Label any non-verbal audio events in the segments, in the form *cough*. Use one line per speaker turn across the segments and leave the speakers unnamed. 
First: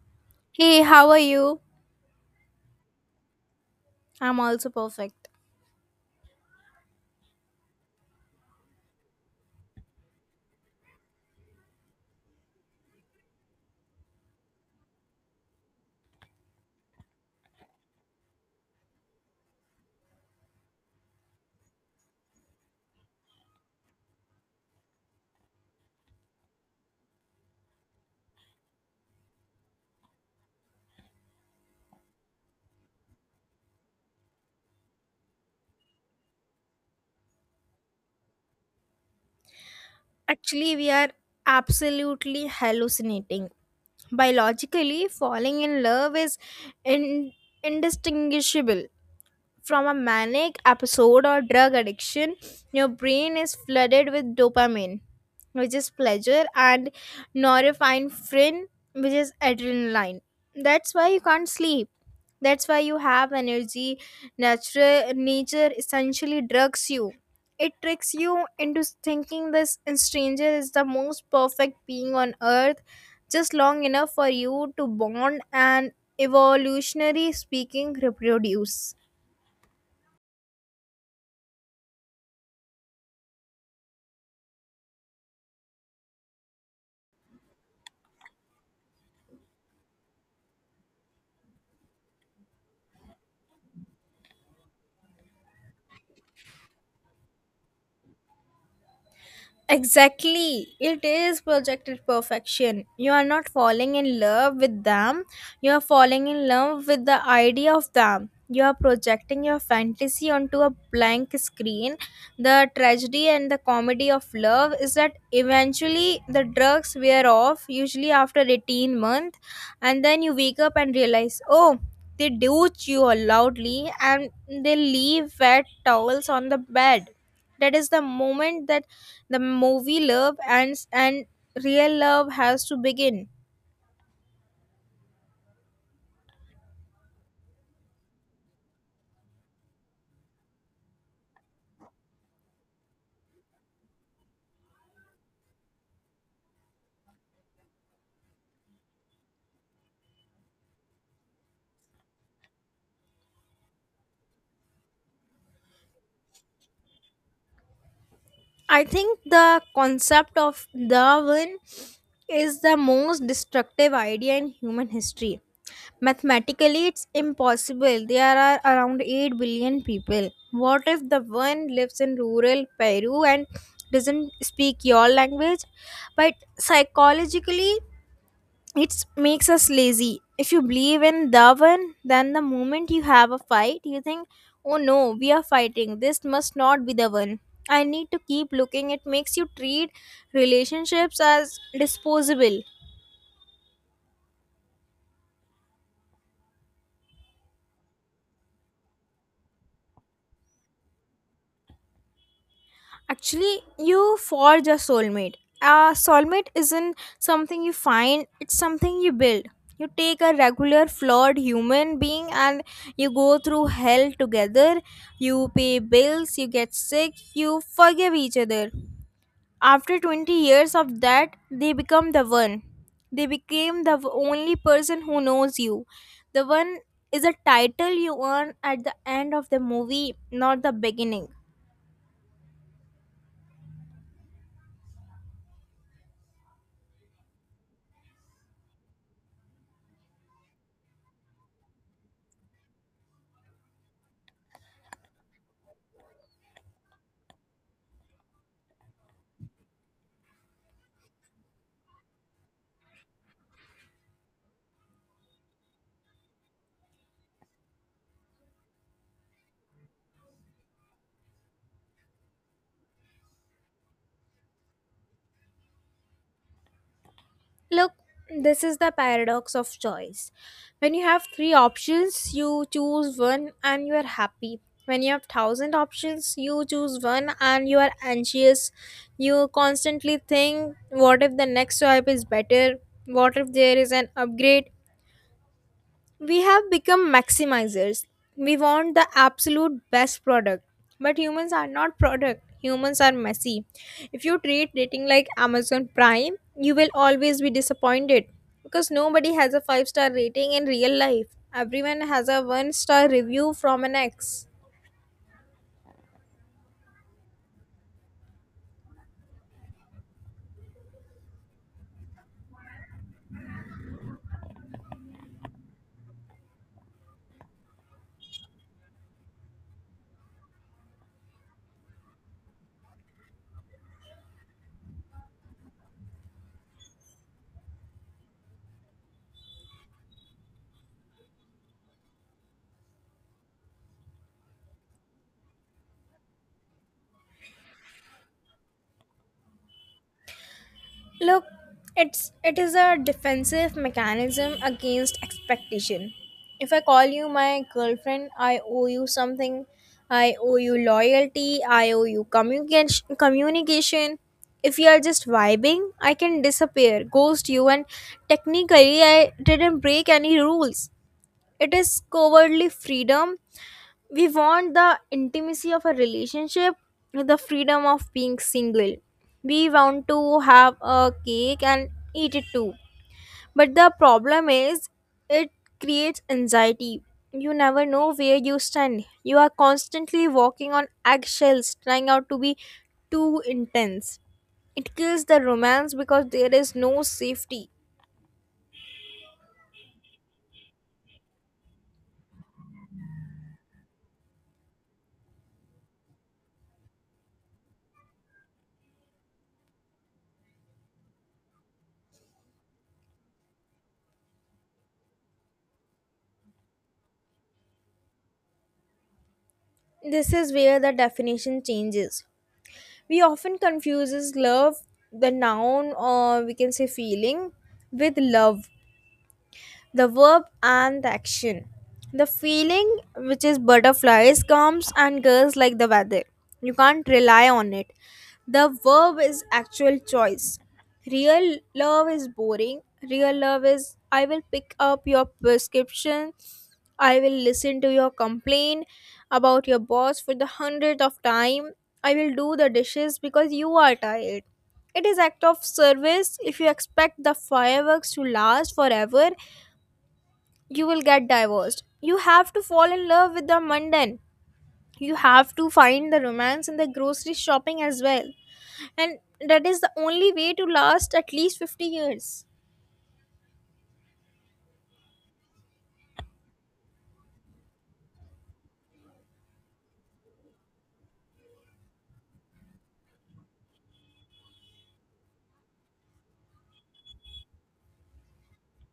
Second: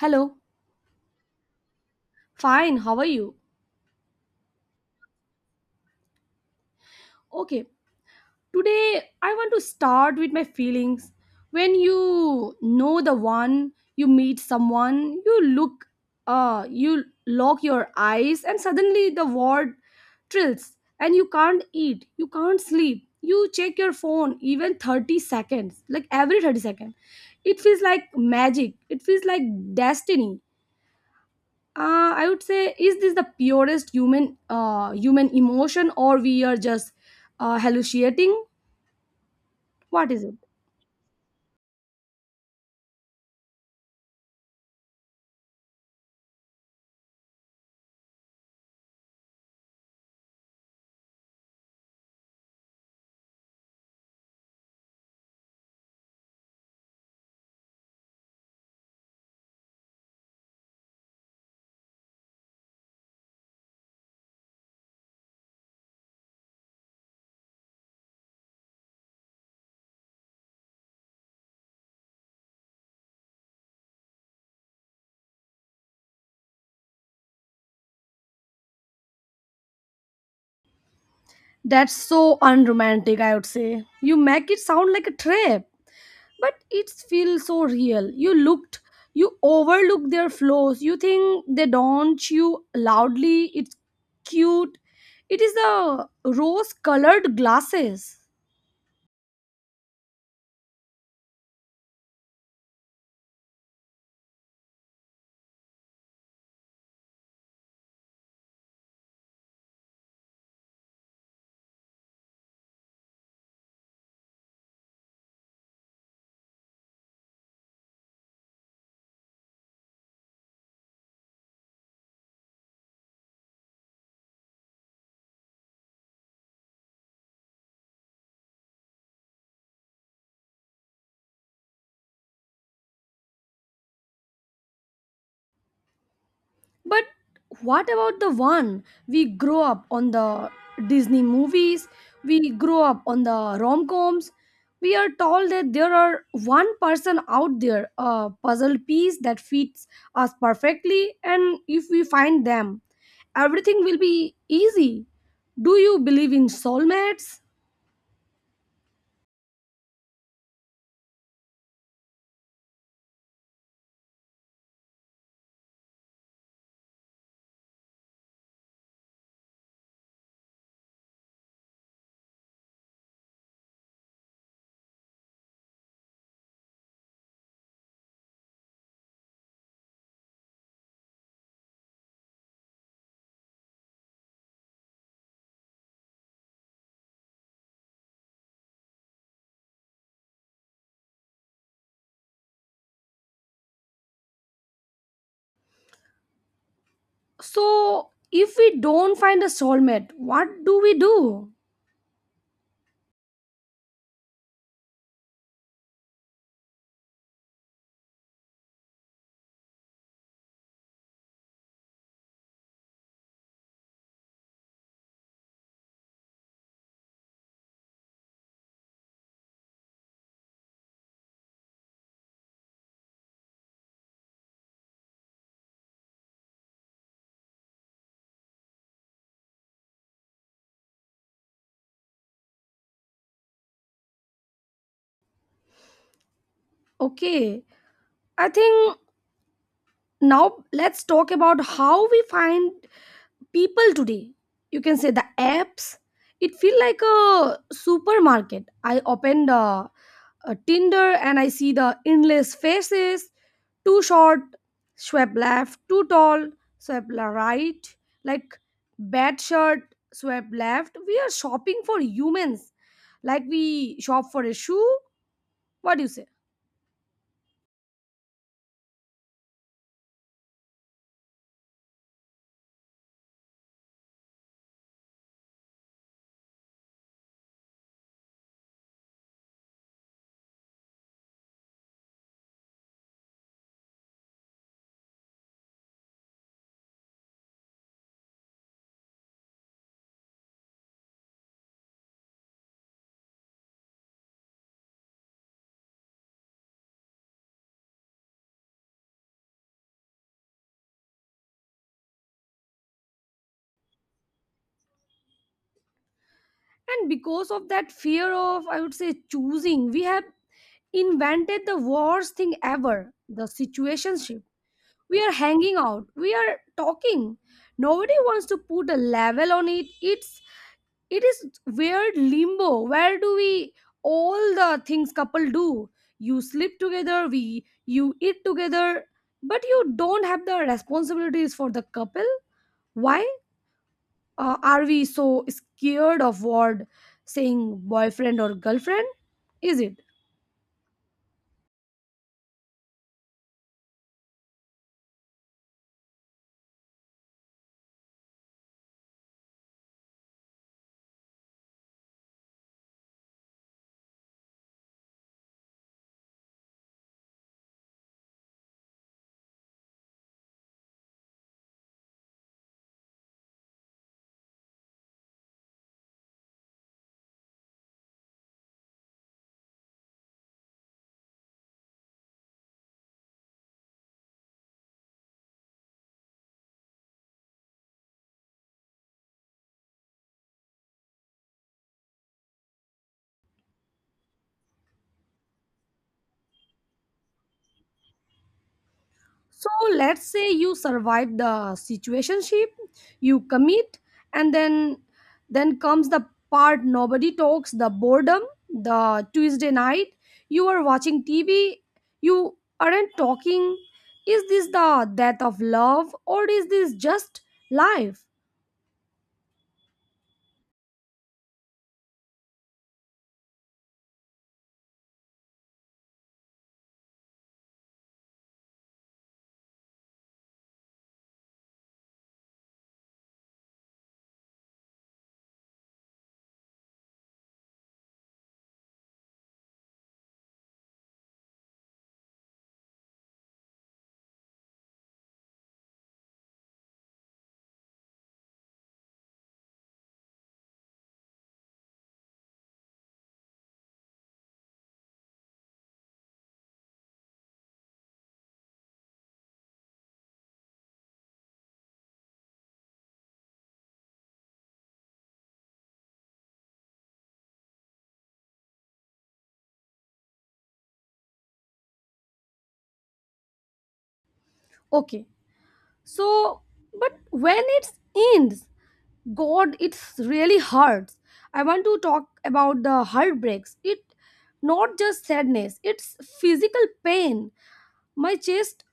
Hello.
Hey, how are you?
Fine. How are you?
I'm also perfect.
Okay. Today I want to start with my feelings. When you know the one, you meet someone, you look you lock your eyes and suddenly the world trills, and you can't eat, you can't sleep. You check your phone even 30 seconds, like every 30 seconds. It feels like magic. It feels like destiny. I would say, is this the purest human human emotion, or we are just hallucinating? What is it?
Actually, we are absolutely hallucinating. Biologically, falling in love is in- indistinguishable from a manic episode or drug addiction. Your brain is flooded with dopamine, which is pleasure, and norepinephrine, which is adrenaline. That's why you can't sleep. That's why you have energy. Natural nature essentially drugs you. It tricks you into thinking this stranger is the most perfect being on earth, just long enough for you to bond and, evolutionary speaking, reproduce.
That's so unromantic. I would say you make it sound like a trip, but it feels so real. You looked, you overlook their flaws. You think they don't you loudly. It's cute. It is the rose-colored glasses.
Exactly. It is projected perfection. You are not falling in love with them. You are falling in love with the idea of them. You are projecting your fantasy onto a blank screen. The tragedy and the comedy of love is that eventually the drugs wear off, usually after 18 months, and then you wake up and realize, oh, they douche you loudly and they leave wet towels on the bed. That is the moment that the movie love and real love has to begin.
But what about the one we grow up on the Disney movies? We grow up on the rom coms. We are told that there are one person out there, a puzzle piece that fits us perfectly, and if we find them, everything will be easy. Do you believe in soulmates?
I think the concept of darwin is the most destructive idea in human history. Mathematically, it's impossible. There are around 8 billion people. What if the one lives in rural peru and doesn't speak your language? But psychologically, it makes us lazy. If you believe in the one, then the moment you have a fight, you think, oh no, we are fighting. This must not be the one. I need to keep looking. It makes you treat relationships as disposable.
So, if we don't find a soulmate, what do we do?
Actually, you forge a soulmate. A soulmate isn't something you find, it's something you build. You take a regular flawed human being and you go through hell together. You pay bills, you get sick, you forgive each other. After 20 years of that, they become the one. They became the only person who knows you. The one is a title you earn at the end of the movie, not the beginning.
Okay, I think now let's talk about how we find people today. You can say the apps. It feel like a supermarket. I open the tinder, and I see the endless faces. Too short, swipe left. Too tall, right. Like bad shirt, swipe left. We are shopping for humans like we shop for a shoe. What do you say?
Look, this is the paradox of choice. When you have three options, you choose one and you are happy. When you have thousand options, you choose one and you are anxious. You constantly think, what if the next swipe is better? What if there is an upgrade? We have become maximizers. We want the absolute best product. But humans are not product. Humans are messy. If you treat dating like Amazon Prime, you will always be disappointed because nobody has a 5-star rating in real life. Everyone has a 1 star review from an ex.
And because of that fear of, I would say, choosing, we have invented the worst thing ever, the situationship. We are hanging out, we are talking. Nobody wants to put a level on it. It is weird limbo. Where do we all the things couple do? You sleep together, we you eat together, but you don't have the responsibilities for the couple. Why are we so scared of what saying boyfriend or girlfriend? Is it?
Look, it is a defensive mechanism against expectation. If I call you my girlfriend, I owe you something. I owe you loyalty. I owe you communication. Communication. If you are just vibing, I can disappear, ghost you, and technically I didn't break any rules. It is cowardly freedom. We want the intimacy of a relationship, the freedom of being single. We want to have a cake and eat it too. But the problem is, it creates anxiety. You never know where you stand. You are constantly walking on eggshells, trying out to be too intense. It kills the romance because there is no safety.
So let's say you survive the situationship, you commit, and then comes the part nobody talks, the boredom, the Tuesday night, you are watching TV, you aren't talking. Is this the death of love, or is this just life?
This is where the definition changes. We often confuses love, the noun, or we can say feeling, with love, the verb and the action. The feeling, which is butterflies, comes and goes like the weather. You can't rely on it. The verb is actual choice. Real love is boring. Real love is I will pick up your prescription. I will listen to your complaint about your boss for the 100th of time. I will do the dishes because you are tired. It is act of service. If you expect the fireworks to last forever, you will get divorced. You have to fall in love with the mundane. You have to find the romance in the grocery shopping as well. And that is the only way to last at least 50 years.
Okay. So but when it ends, God, it's really hurts. I want to talk about the heartbreaks. It not just sadness, it's physical pain. My chest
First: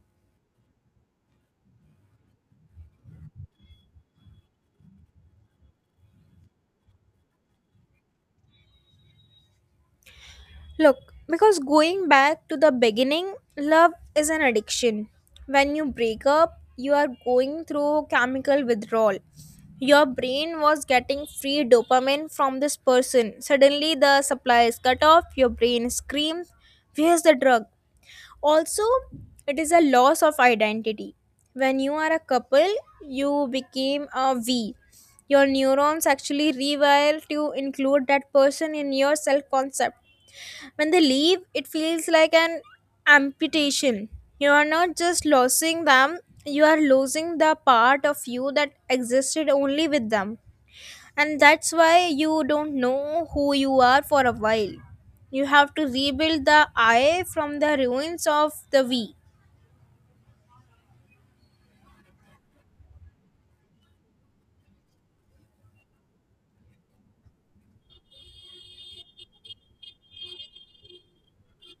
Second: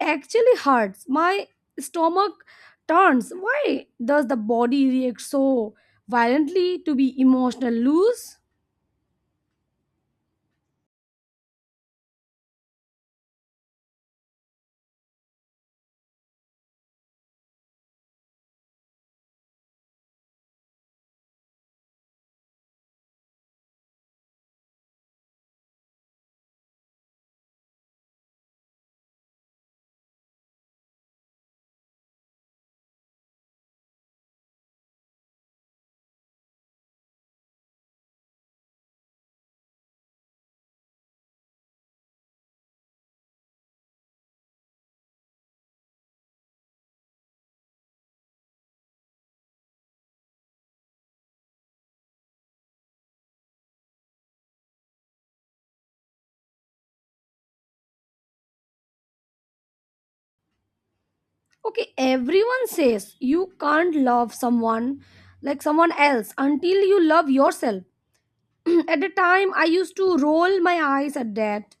actually hurts. My stomach turns. Why does the body react so violently to be emotional loose?
Look, because going back to the beginning, love is an addiction. When you break up, you are going through chemical withdrawal. Your brain was getting free dopamine from this person. Suddenly, the supply is cut off. Your brain screams, where's the drug? Also, it is a loss of identity. When you are a couple, you became a we. Your neurons actually rewire to include that person in your self concept. When they leave, it feels like an amputation. You are not just losing them, you are losing the part of you that existed only with them. And that's why you don't know who you are for a while. You have to rebuild the I from the ruins of the we.
Okay, everyone says you can't love someone like someone else until you love yourself. *clears throat* At the time, I used to roll my eyes at that.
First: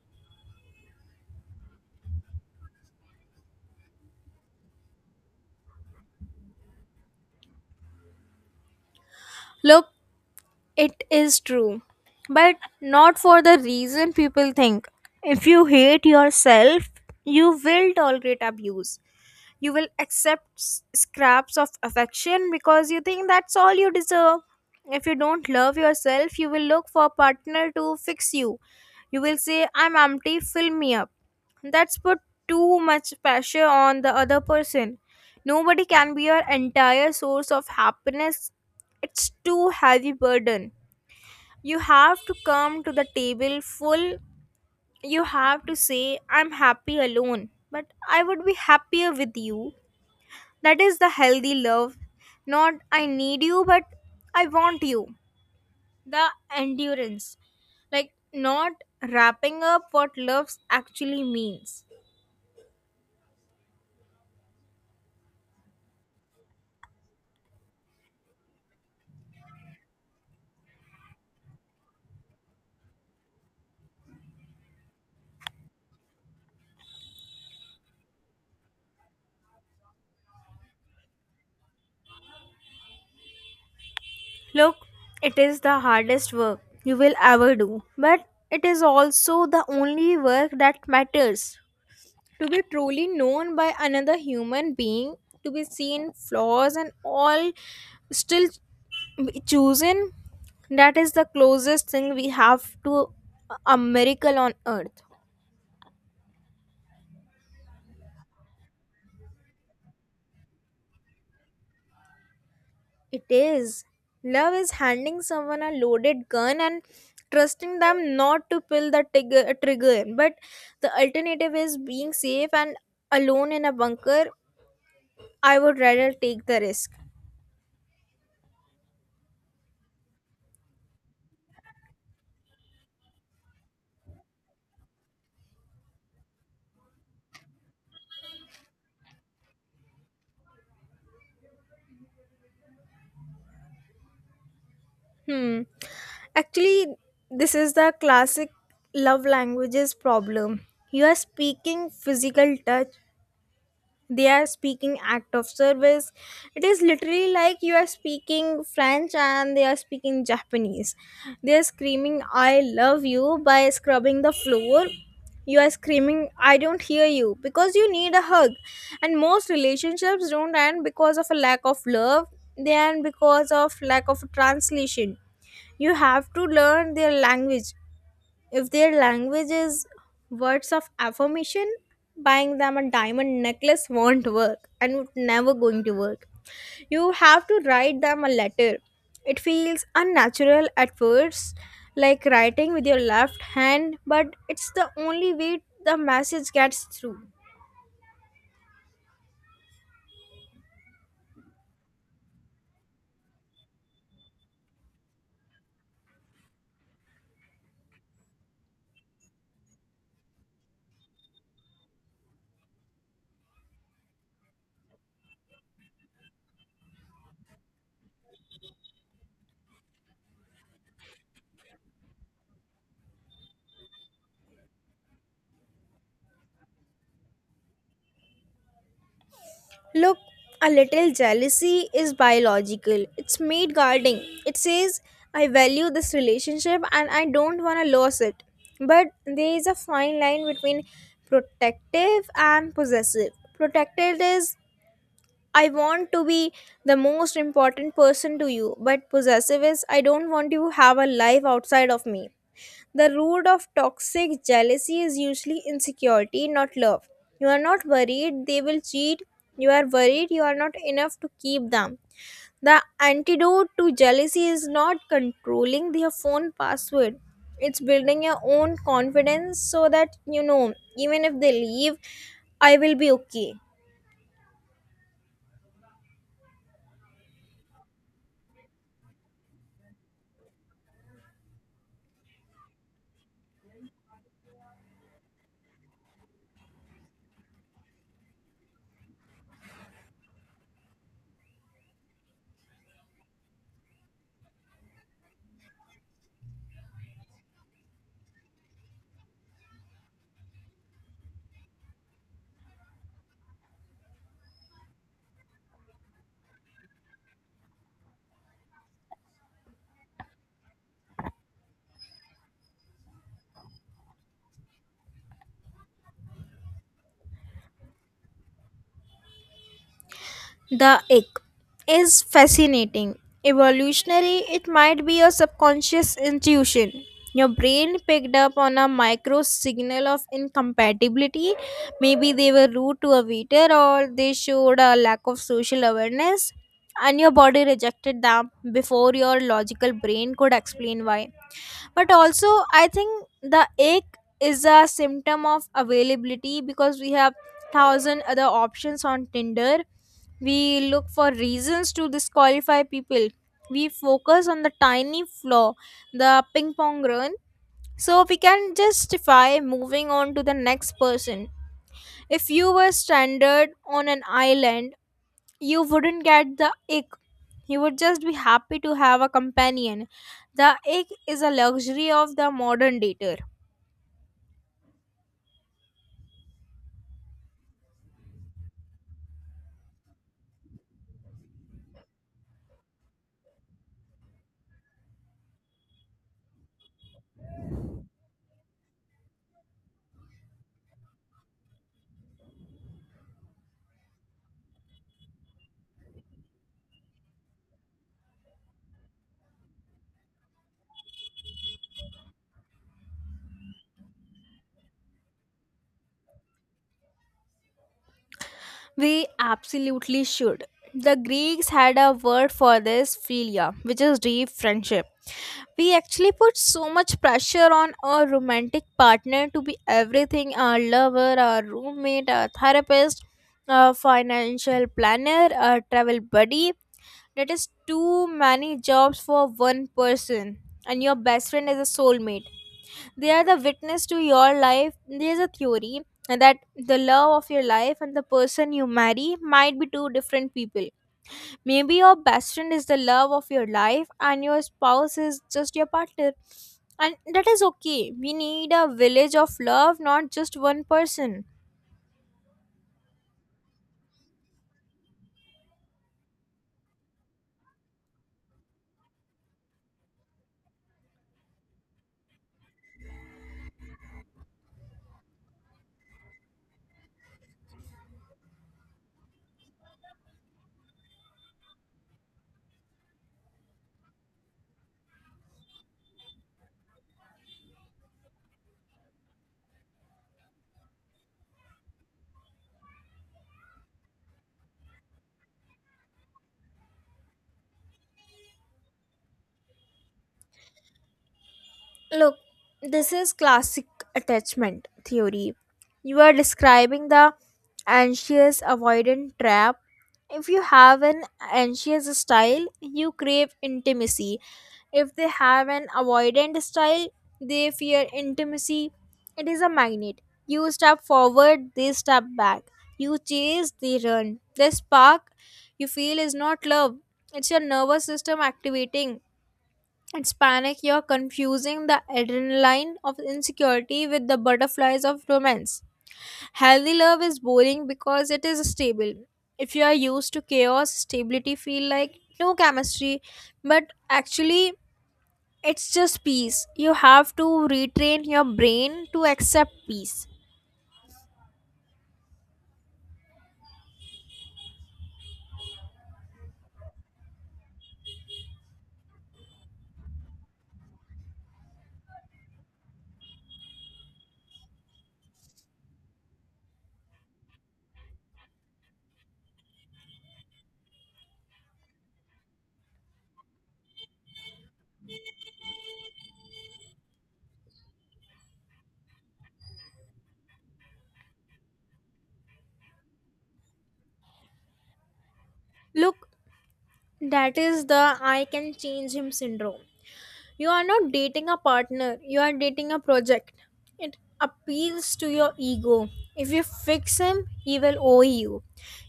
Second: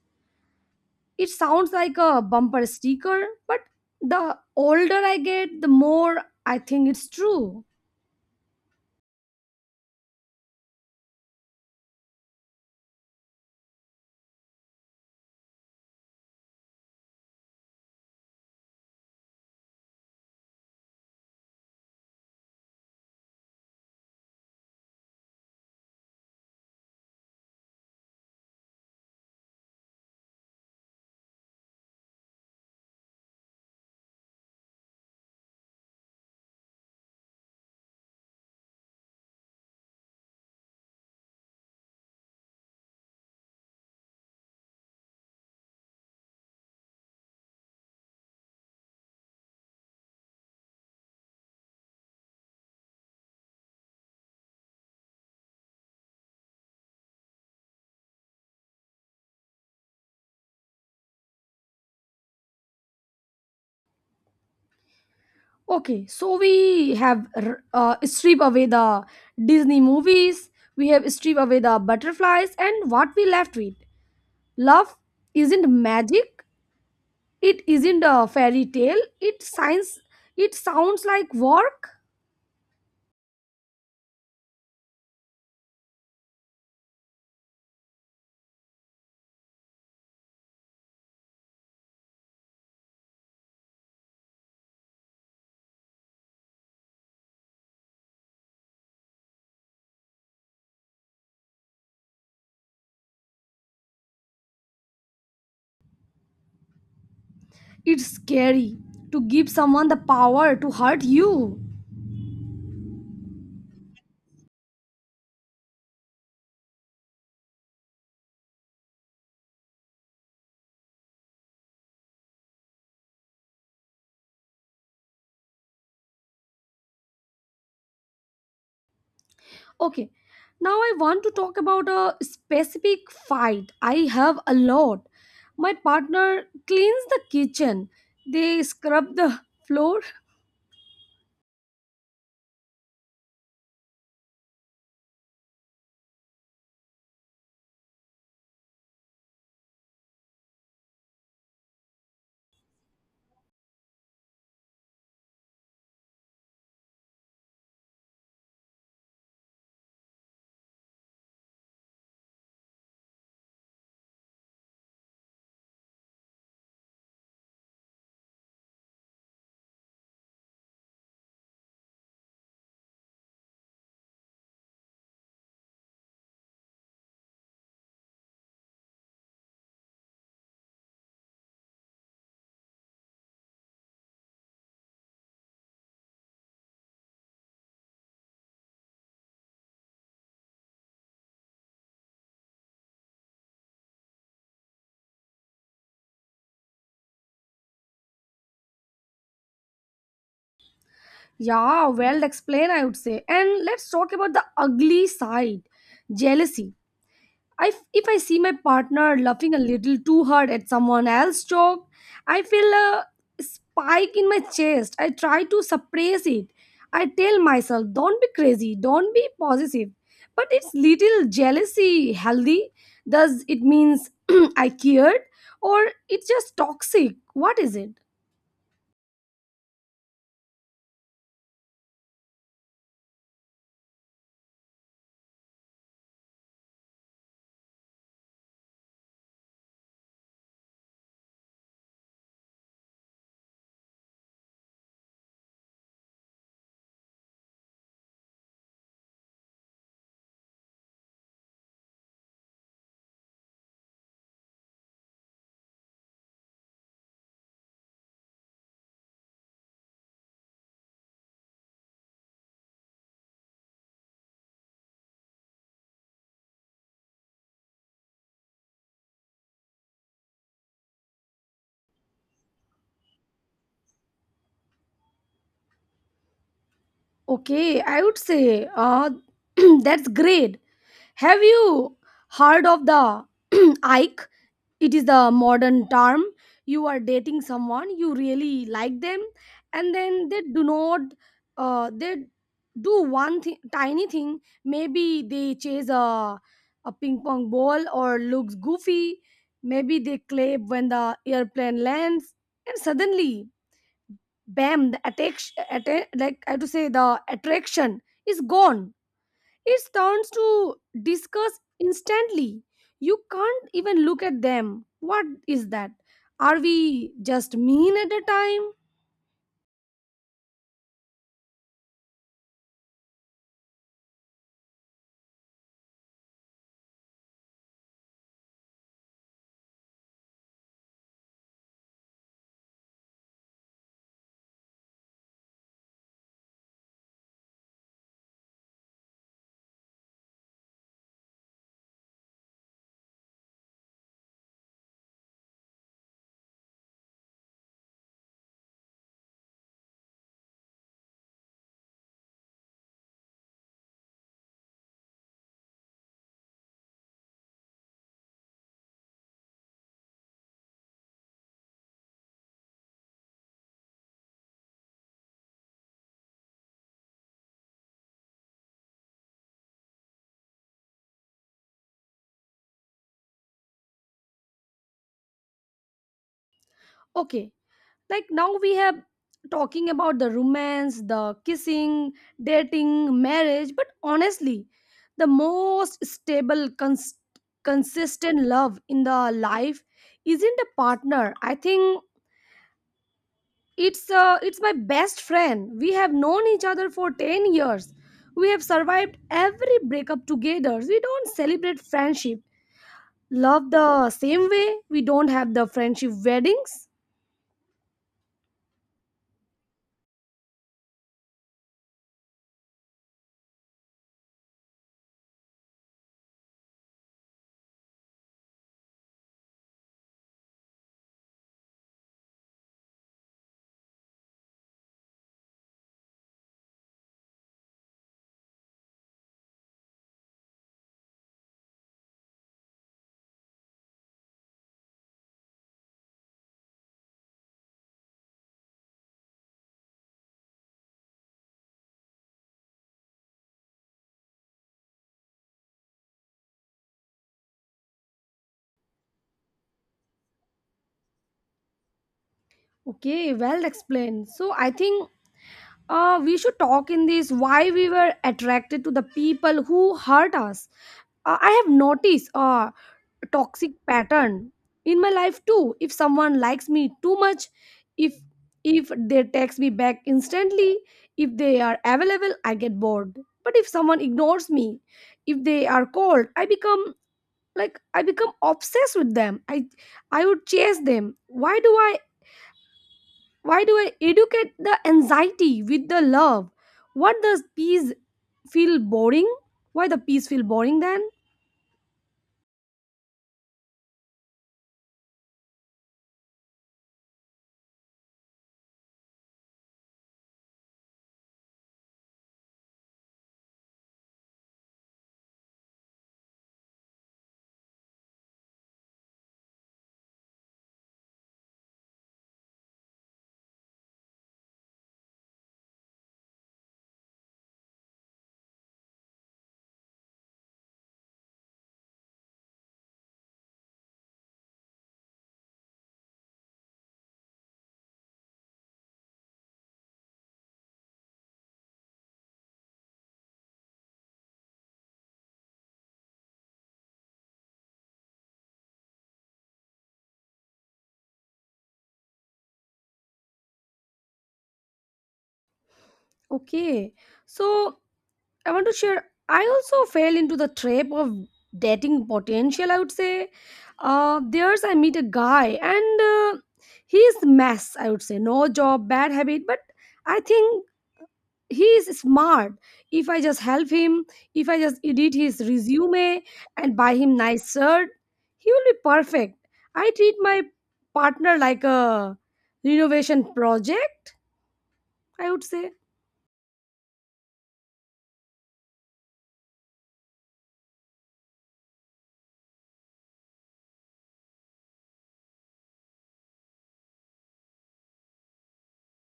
It sounds like a bumper sticker, but the older I get, the more I think it's true.
Look, it is true, but not for the reason people think. If you hate yourself, you will tolerate abuse. You will accept scraps of affection because you think that's all you deserve. If you don't love yourself, you will look for a partner to fix you. You will say, I'm empty, fill me up. That's put too much pressure on the other person. Nobody can be your entire source of happiness. It's too heavy burden. You have to come to the table full. You have to say, I'm happy alone, but I would be happier with you. That is the healthy love. Not I need you, but I want you. The endurance. Like not wrapping up what love actually means.
Okay, so we have stripped away the Disney movies, we have stripped away the butterflies, and what we left with. Love isn't magic, it isn't a fairy tale, it science, it sounds like work.
Look, it is the hardest work you will ever do, but it is also the only work that matters. To be truly known by another human being, to be seen flaws and all, still chosen, that is the closest thing we have to a miracle on earth.
It's scary to give someone the power to hurt you.
It is. Love is handing someone a loaded gun and trusting them not to pull the tigger, trigger. But the alternative is being safe and alone in a bunker. I would rather take the risk.
Okay, now I want to talk about a specific fight. I have a lot. My partner cleans the kitchen, they scrub the floor.
Hmm. Actually, this is the classic love languages problem. You are speaking physical touch, they are speaking act of service. It is literally like you are speaking french and they are speaking japanese. They are screaming I love you by scrubbing the floor. You are screaming I don't hear you because you need a hug. And most relationships don't end because of a lack of love, they end because of lack of translation. You have to learn their language. If their language is words of affirmation, buying them a diamond necklace won't work and would never going to work. You have to write them a letter. It feels unnatural at first, like writing with your left hand, but it's the only way the message gets through.
Yeah, well explained, I would say. And let's talk about the ugly side, jealousy. If I see my partner laughing a little too hard at someone else's joke, I feel a spike in my chest. I try to suppress it. I tell myself, don't be crazy, don't be possessive. But it's little jealousy healthy. Does it means *clears throat* I cared? Or it's just toxic? What is it?
Look, a little jealousy is biological. It's mate guarding. It says, I value this relationship and I don't want to lose it. But there is a fine line between protective and possessive. Protective is, I want to be the most important person to you. But possessive is, I don't want you to have a life outside of me. The root of toxic jealousy is usually insecurity, not love. You are not worried they will cheat. You are worried you are not enough to keep them. The antidote to jealousy is not controlling their phone password. It's building your own confidence so that you know, even if they leave, I will be okay.
Okay, I would say *clears throat* that's great. Have you heard of the *clears throat* Ike? It is the modern term. You are dating someone, you really like them, and then they do not, they do one tiny thing. Maybe they chase a ping pong ball or looks goofy, maybe they clap when the airplane lands, and suddenly, bam, like I have to say the attraction is gone. It turns to discuss instantly. You can't even look at them. What is that? Are we just mean at a time?
The egg is fascinating. Evolutionary, it might be a subconscious intuition. Your brain picked up on a micro signal of incompatibility. Maybe they were rude to a waiter or they showed a lack of social awareness, and your body rejected them before your logical brain could explain why. But also, I think the ache is a symptom of availability. Because we have thousand other options on Tinder, we look for reasons to disqualify people. We focus on the tiny flaw, the ping pong run, so we can justify moving on to the next person. If you were stranded on an island, you wouldn't get the ick. You would just be happy to have a companion. The ick is a luxury of the modern dater.
Okay, like now we have talking about the romance, the kissing, dating, marriage, but honestly, the most stable, consistent love in the life isn't a partner. I think it's it's my best friend. We have known each other for 10 years. We have survived every breakup together. We don't celebrate friendship. Love the same way. We don't have the friendship weddings.
We absolutely should. The Greeks had a word for this, philia, which is deep friendship. We actually put so much pressure on our romantic partner to be everything, our lover, our roommate, our therapist, our financial planner, our travel buddy. That is too many jobs for one person. And your best friend is a soulmate. They are the witness to your life. There's a theory that the love of your life and the person you marry might be two different people. Maybe your best friend is the love of your life and your spouse is just your partner. And that is okay. We need a village of love, not just one person.
Okay, well explained. So I think we should talk in this why we were attracted to the people who hurt us. I have noticed toxic pattern in my life too. If someone likes me too much, if if they text me back instantly, if they are available, I get bored. But if someone ignores me, if they are cold, I become like I become obsessed with them. I would chase them. Why do I educate the anxiety with the love? What does peace feel boring? Why the peace feel boring then?
Look, this is classic attachment theory. You are describing the anxious avoidant trap. If you have an anxious style, you crave intimacy. If they have an avoidant style, they fear intimacy. It is a magnet. You step forward, they step back. You chase, they run. The spark you feel is not love, it's your nervous system activating. It's panic. You're confusing the adrenaline of insecurity with the butterflies of romance. Healthy love is boring because it is stable. If you are used to chaos, stability feel like no chemistry, but actually it's just peace. You have to retrain your brain to accept peace.
Okay, so I want to share. I also fell into the trap of dating potential. I would say, there's I meet a guy, and he's mess. I would say no job, bad habit, but I think he is smart. If I just help him, if I just edit his resume and buy him nice shirt, he will be perfect. I treat my partner like a renovation project. I would say.
Look, that is the I can change him syndrome. You are not dating a partner, you are dating a project. It appeals to your ego. If you fix him, he will owe you.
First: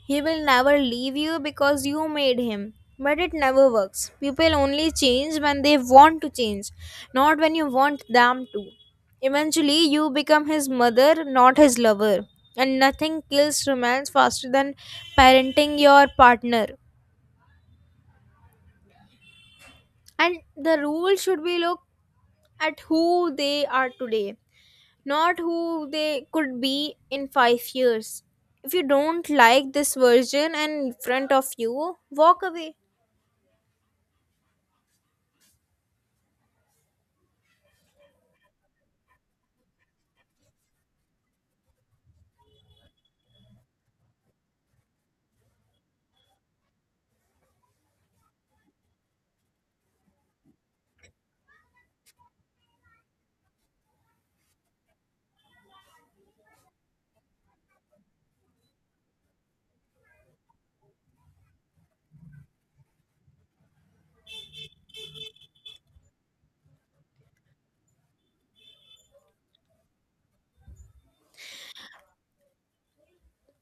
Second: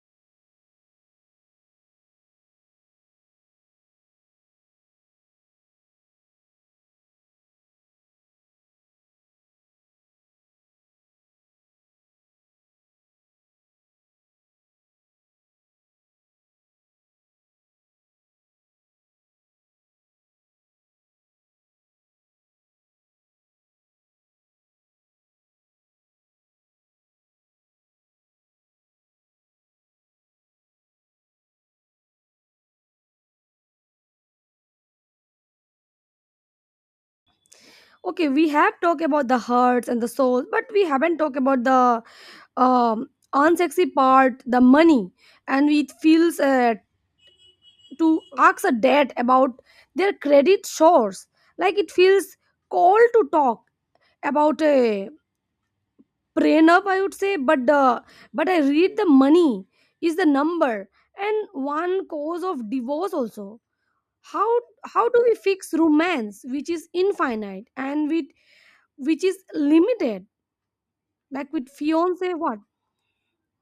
He will never leave you because you made him. But it never works. People only change when they want to change, not when you want them to. Eventually, you become his mother, not his lover. And nothing kills romance faster than parenting your partner. And the rule should be: look at who they are today, not who they could be in 5 years. If you don't like this version in front of you, walk away.
Okay, we have talked about the hurts and the souls, but we haven't talked about the um, unsexy part, the money, and it feels to ask a dad about their credit shores. Like it feels cold to talk about a prenup, I would say, but the but I read the money is the number and one cause of divorce also. How how do we fix romance, which is infinite, and with which is limited? Like with fiance what.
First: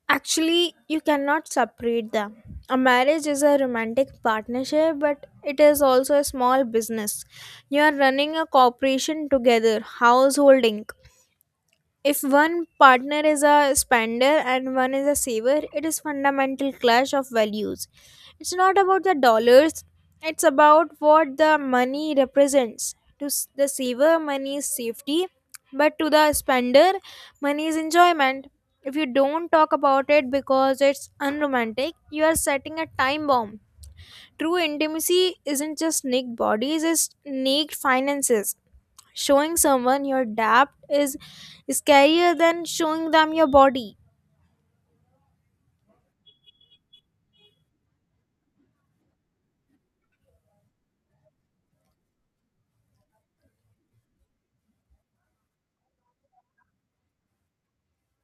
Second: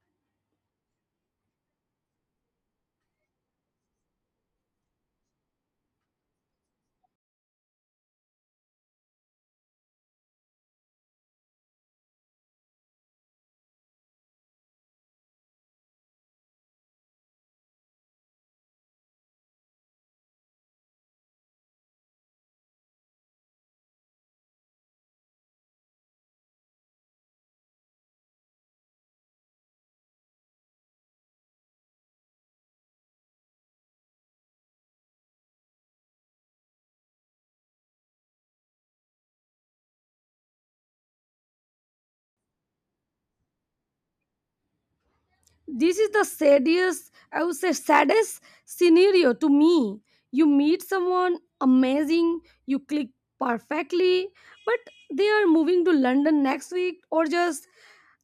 Actually, you cannot separate them. A marriage is a romantic partnership, but it is also a small business. You are running a corporation together, householding. If one partner is a spender and one is a saver, it is fundamental clash of values. It's not about the dollars, it's about what the money represents. To the saver, money is safety, but to the spender, money is enjoyment. If you don't talk about it because it's unromantic, you are setting a time bomb. True intimacy isn't just naked bodies, it's naked finances. Showing someone your depth is scarier than showing them your body.
This is the saddest, I would say, saddest scenario to me. You meet someone amazing, you click perfectly, but they are moving to london next week, or just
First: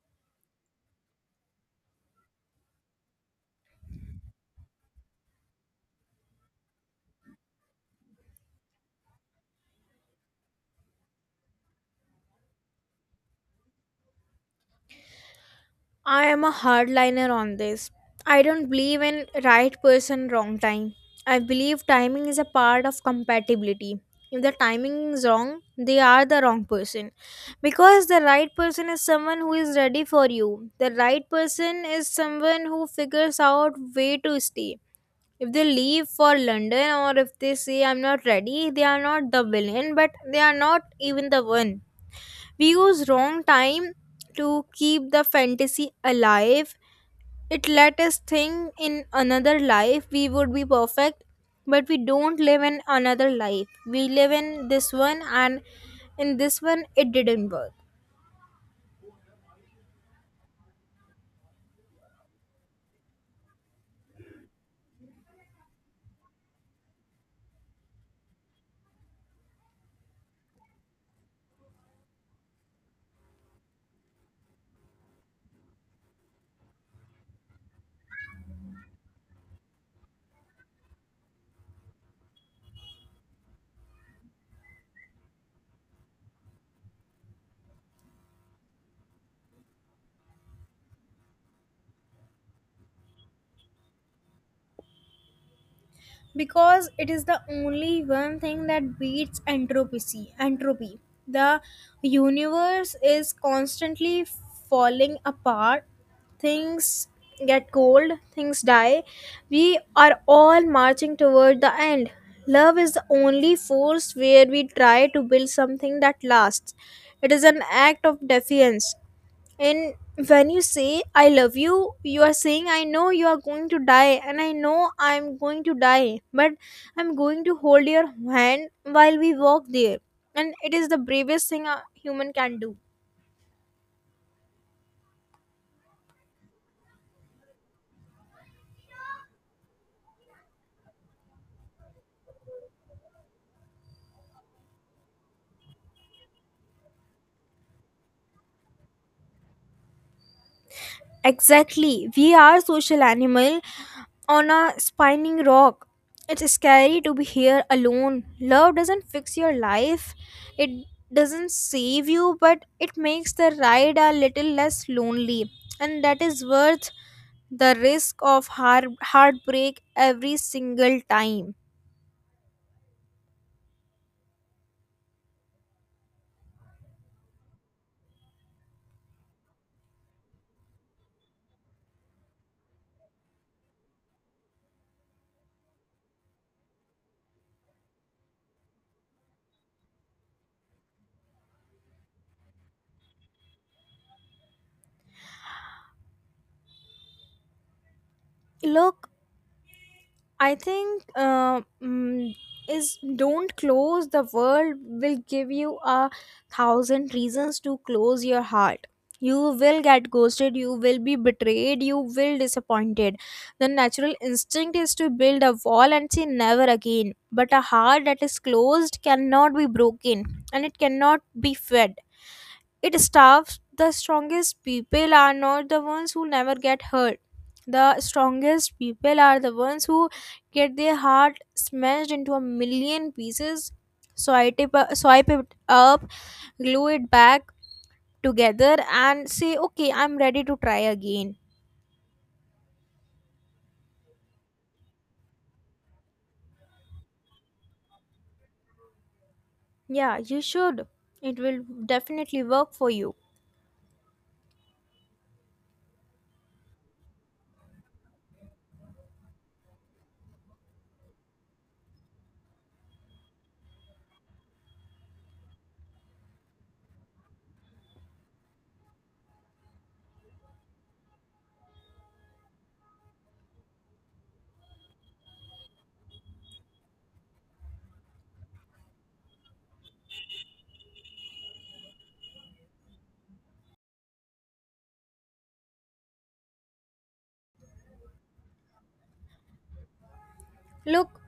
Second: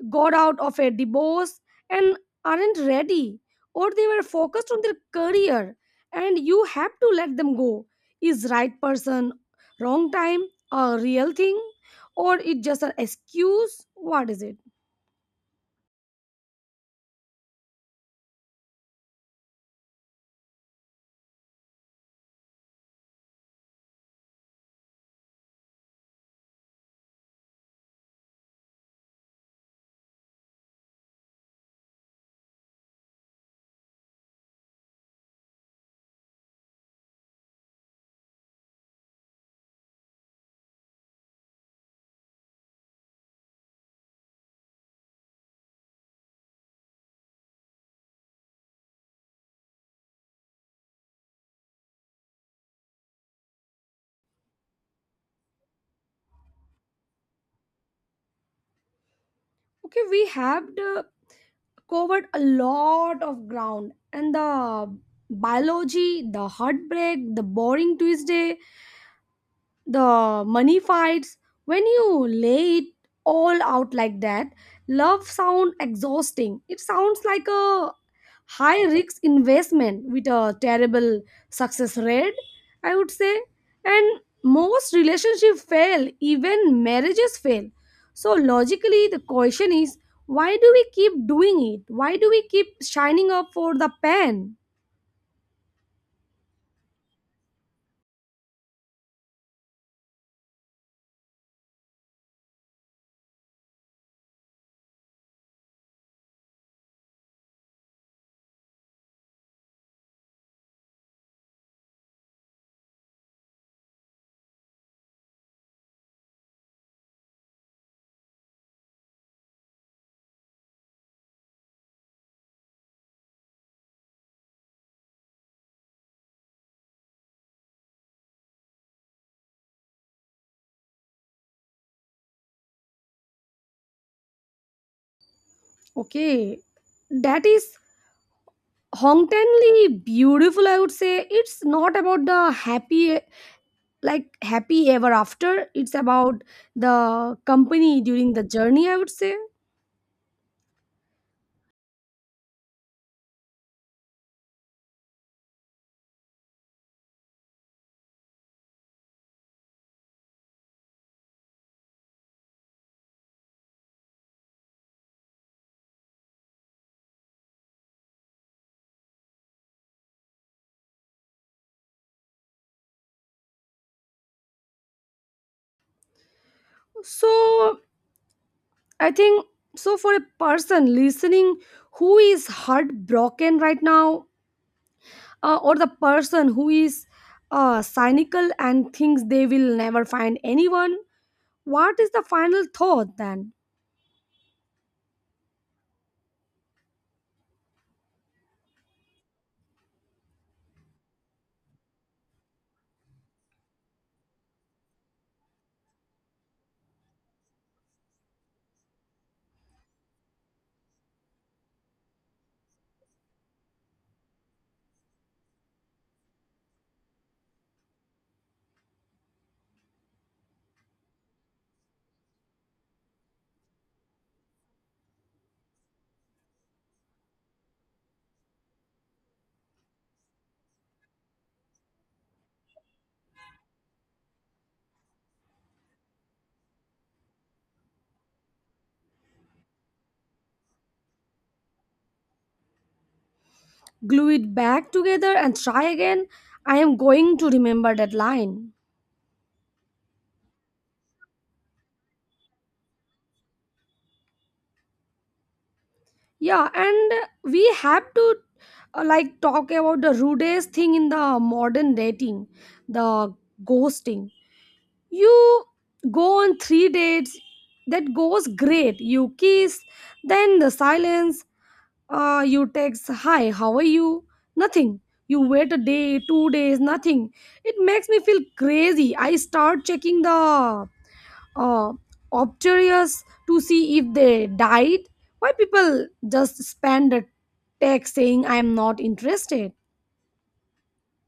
got out of a divorce and aren't ready, or they were focused on their career and you have to let them go. Is right person wrong time a real thing, or it just an excuse? What is it?
I am a hardliner on this. I don't believe in right person, wrong time. I believe timing is a part of compatibility. If the timing is wrong, they are the wrong person. Because the right person is someone who is ready for you. The right person is someone who figures out way to stay. If they leave for London, or if they say I'm not ready, they are not the villain, but they are not even the one. We use wrong time to keep the fantasy alive. It let us think in another life we would be perfect, but we don't live in another life, we live in this one, and in this one it didn't work.
Okay, we have uh, covered a lot of ground, and the biology, the heartbreak, the boring tuesday, the money fights. When you lay it all out like that, love sound exhausting. It sounds like a high risk investment with a terrible success rate, I would say, and most relationships fail, even marriages fail. So logically the question is, why do we keep doing it? Why do we keep shining up for the pen?
Because it is the only one thing that beats entropy. Entropy, the universe is constantly falling apart. Things get cold, things die. We are all marching toward the end. Love is the only force where we try to build something that lasts. It is an act of defiance. And when you say I love you, you are saying I know you are going to die and I know I'm going to die, but I'm going to hold your hand while we walk there. And it is the bravest thing a human can do.
Okay, that is Hongtanly beautiful, I would say. It's not about the happy, like happy ever after. It's about the company during the journey, I would say.
Exactly. We are social animal on a spinning rock. It's scary to be here alone. Love doesn't fix your life. It doesn't save you, but it makes the ride a little less lonely. And that is worth the risk of heartbreak every single time.
So I think so for a person listening who is heartbroken right now, or the person who is cynical and thinks they will never find anyone, what is the final thought then?
Look, I think is don't close. The world will give you a thousand reasons to close your heart. You will get ghosted, you will be betrayed, you will disappointed. The natural instinct is to build a wall and say never again. But a heart that is closed cannot be broken and it cannot be fed, it starves. The strongest people are not the ones who never get hurt. The strongest people are the ones who get their heart smashed into a million pieces, swipe it up, glue it back together, and say, "Okay, I'm ready to try again."
Glue it back together and try again. I am going to remember that line.
Yeah, you should. It will definitely work for you.
Yeah, and we have to like talk about the rudest thing in the modern dating, the ghosting. You go on three dates, that goes great. You kiss, then the silence. You text, "Hi, how are you?" Nothing. You wait a day, 2 days, nothing. It makes me feel crazy. I start checking the uh, obturious to see if they died. Why people just spend a text saying I'm not interested?
Look,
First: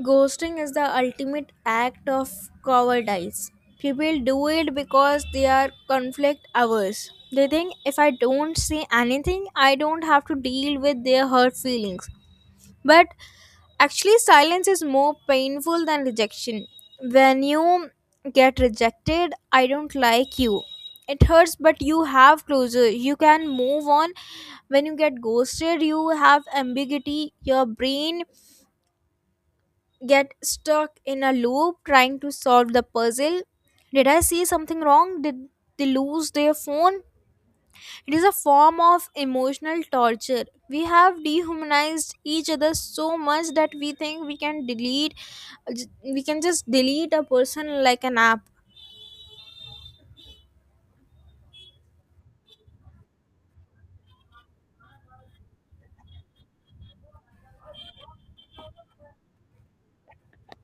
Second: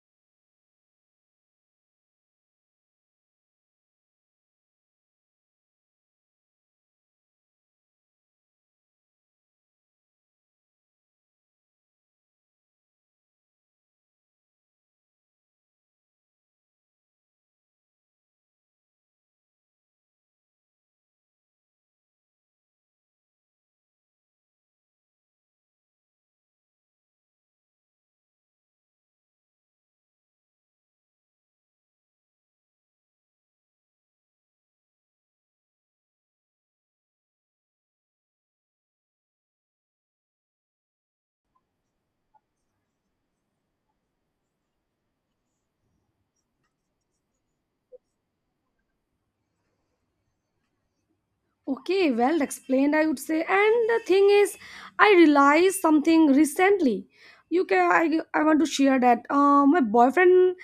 ghosting is the ultimate act of cowardice. People do it because they are conflict averse. They think if I don't say anything, I don't have to deal with their hurt feelings. But actually, silence is more painful than rejection. When you get rejected, I don't like you. It hurts, but you have closure. You can move on. When you get ghosted, you have ambiguity. Your brain get stuck in a loop trying to solve the puzzle. Did I see something wrong? Did they lose their phone? It is a form of emotional torture. We have dehumanized each other so much that we think we can delete, we can just delete a person like an app.
Okay, well explained, I would say. And the thing is, I realized something recently. You can I want to share that my boyfriend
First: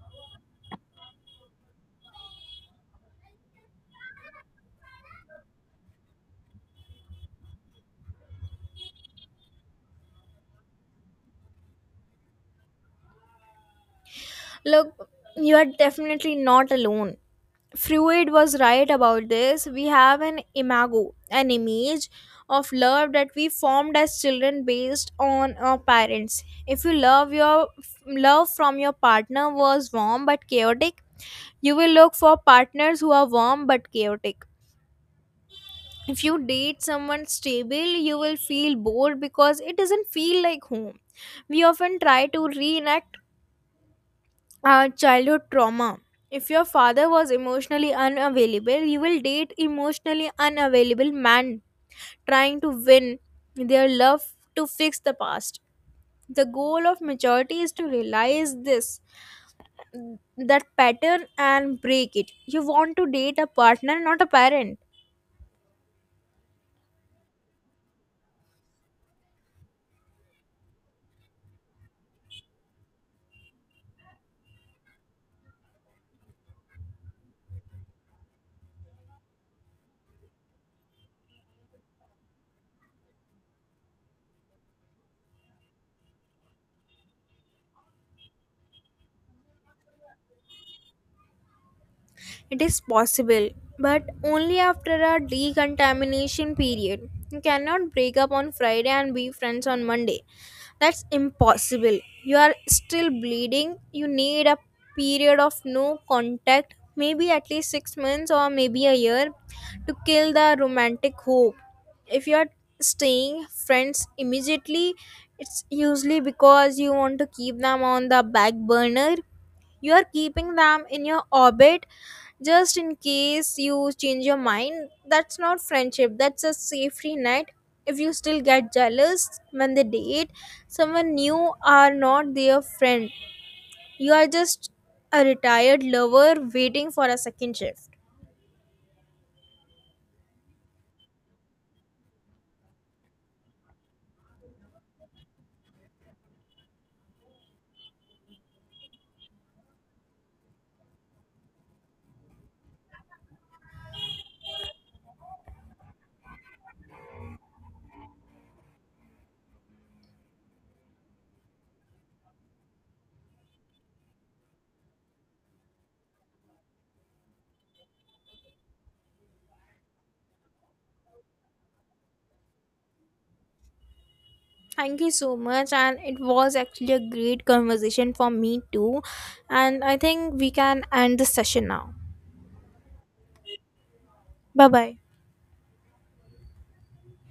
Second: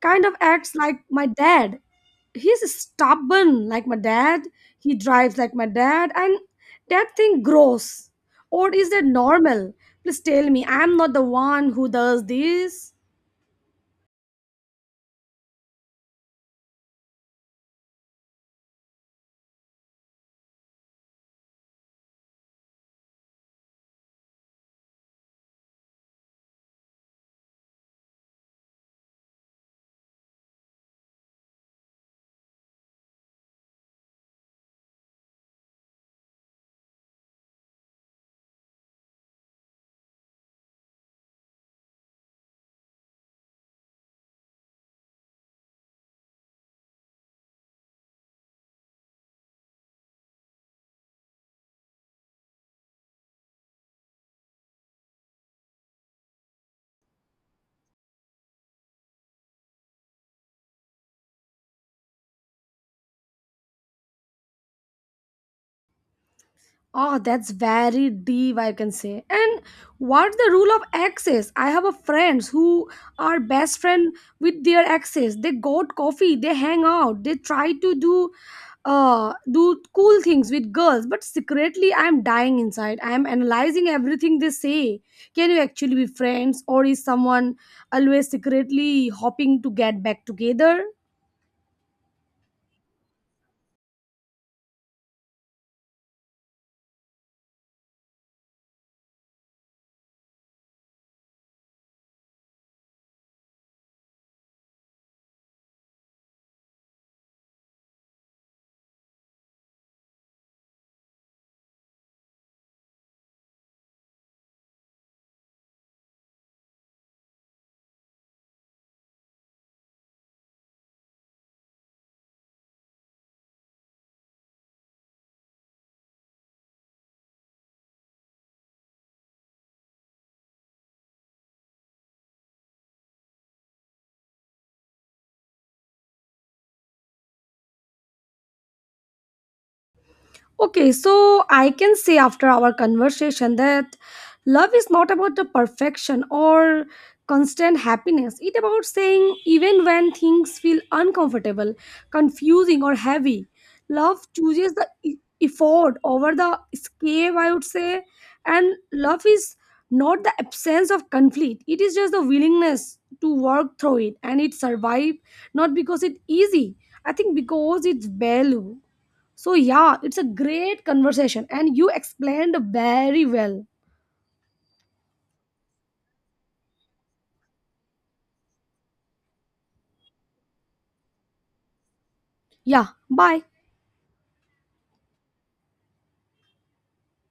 kind of acts like my dad. He's stubborn like my dad, he drives like my dad, and that thing grows, or is that normal? Please tell me I'm not the one who does this.
Look, you are definitely not alone. Freud was right about this. We have an imago, an image of love that we formed as children based on our parents. If you love from your partner was warm but chaotic, you will look for partners who are warm but chaotic. If you date someone stable, you will feel bored because it doesn't feel like home. We often try to reenact childhood trauma. If your father was emotionally unavailable, you will date emotionally unavailable man trying to win their love to fix the past. The goal of maturity is to realize this, that pattern, and break it. You want to date a partner, not a parent.
Oh, that's very deep, I can say. And what the rule of exes? I have a friends who are best friend with their exes. They go to coffee, they hang out, they try to do do cool things with girls, but secretly I'm dying inside. I'm analyzing everything they say. Can you actually be friends, or is someone always secretly hoping to get back together?
It is possible, but only after a decontamination period. You cannot break up on Friday and be friends on Monday. That's impossible. You are still bleeding. You need a period of no contact, maybe at least 6 months or maybe a year, to kill the romantic hope. If you are staying friends immediately, it's usually because you want to keep them on the back burner. You are keeping them in your orbit just in case you change your mind. That's not friendship, that's a safety net. If you still get jealous when they date someone new, are not their friend, you are just a retired lover waiting for a second shift.
Okay, so I can say after our conversation that love is not about the perfection or constant happiness. It's about saying even when things feel uncomfortable, confusing, or heavy, love chooses the effort over the escape, I would say. And love is not the absence of conflict, it is just the willingness to work through it and it survive not because it's easy, I think because it's value. So yeah, it's a great conversation and you explained very well.
Thank you so much, and it was actually a great conversation for me too. And I think we can end the session now.
Yeah, bye.
Bye bye.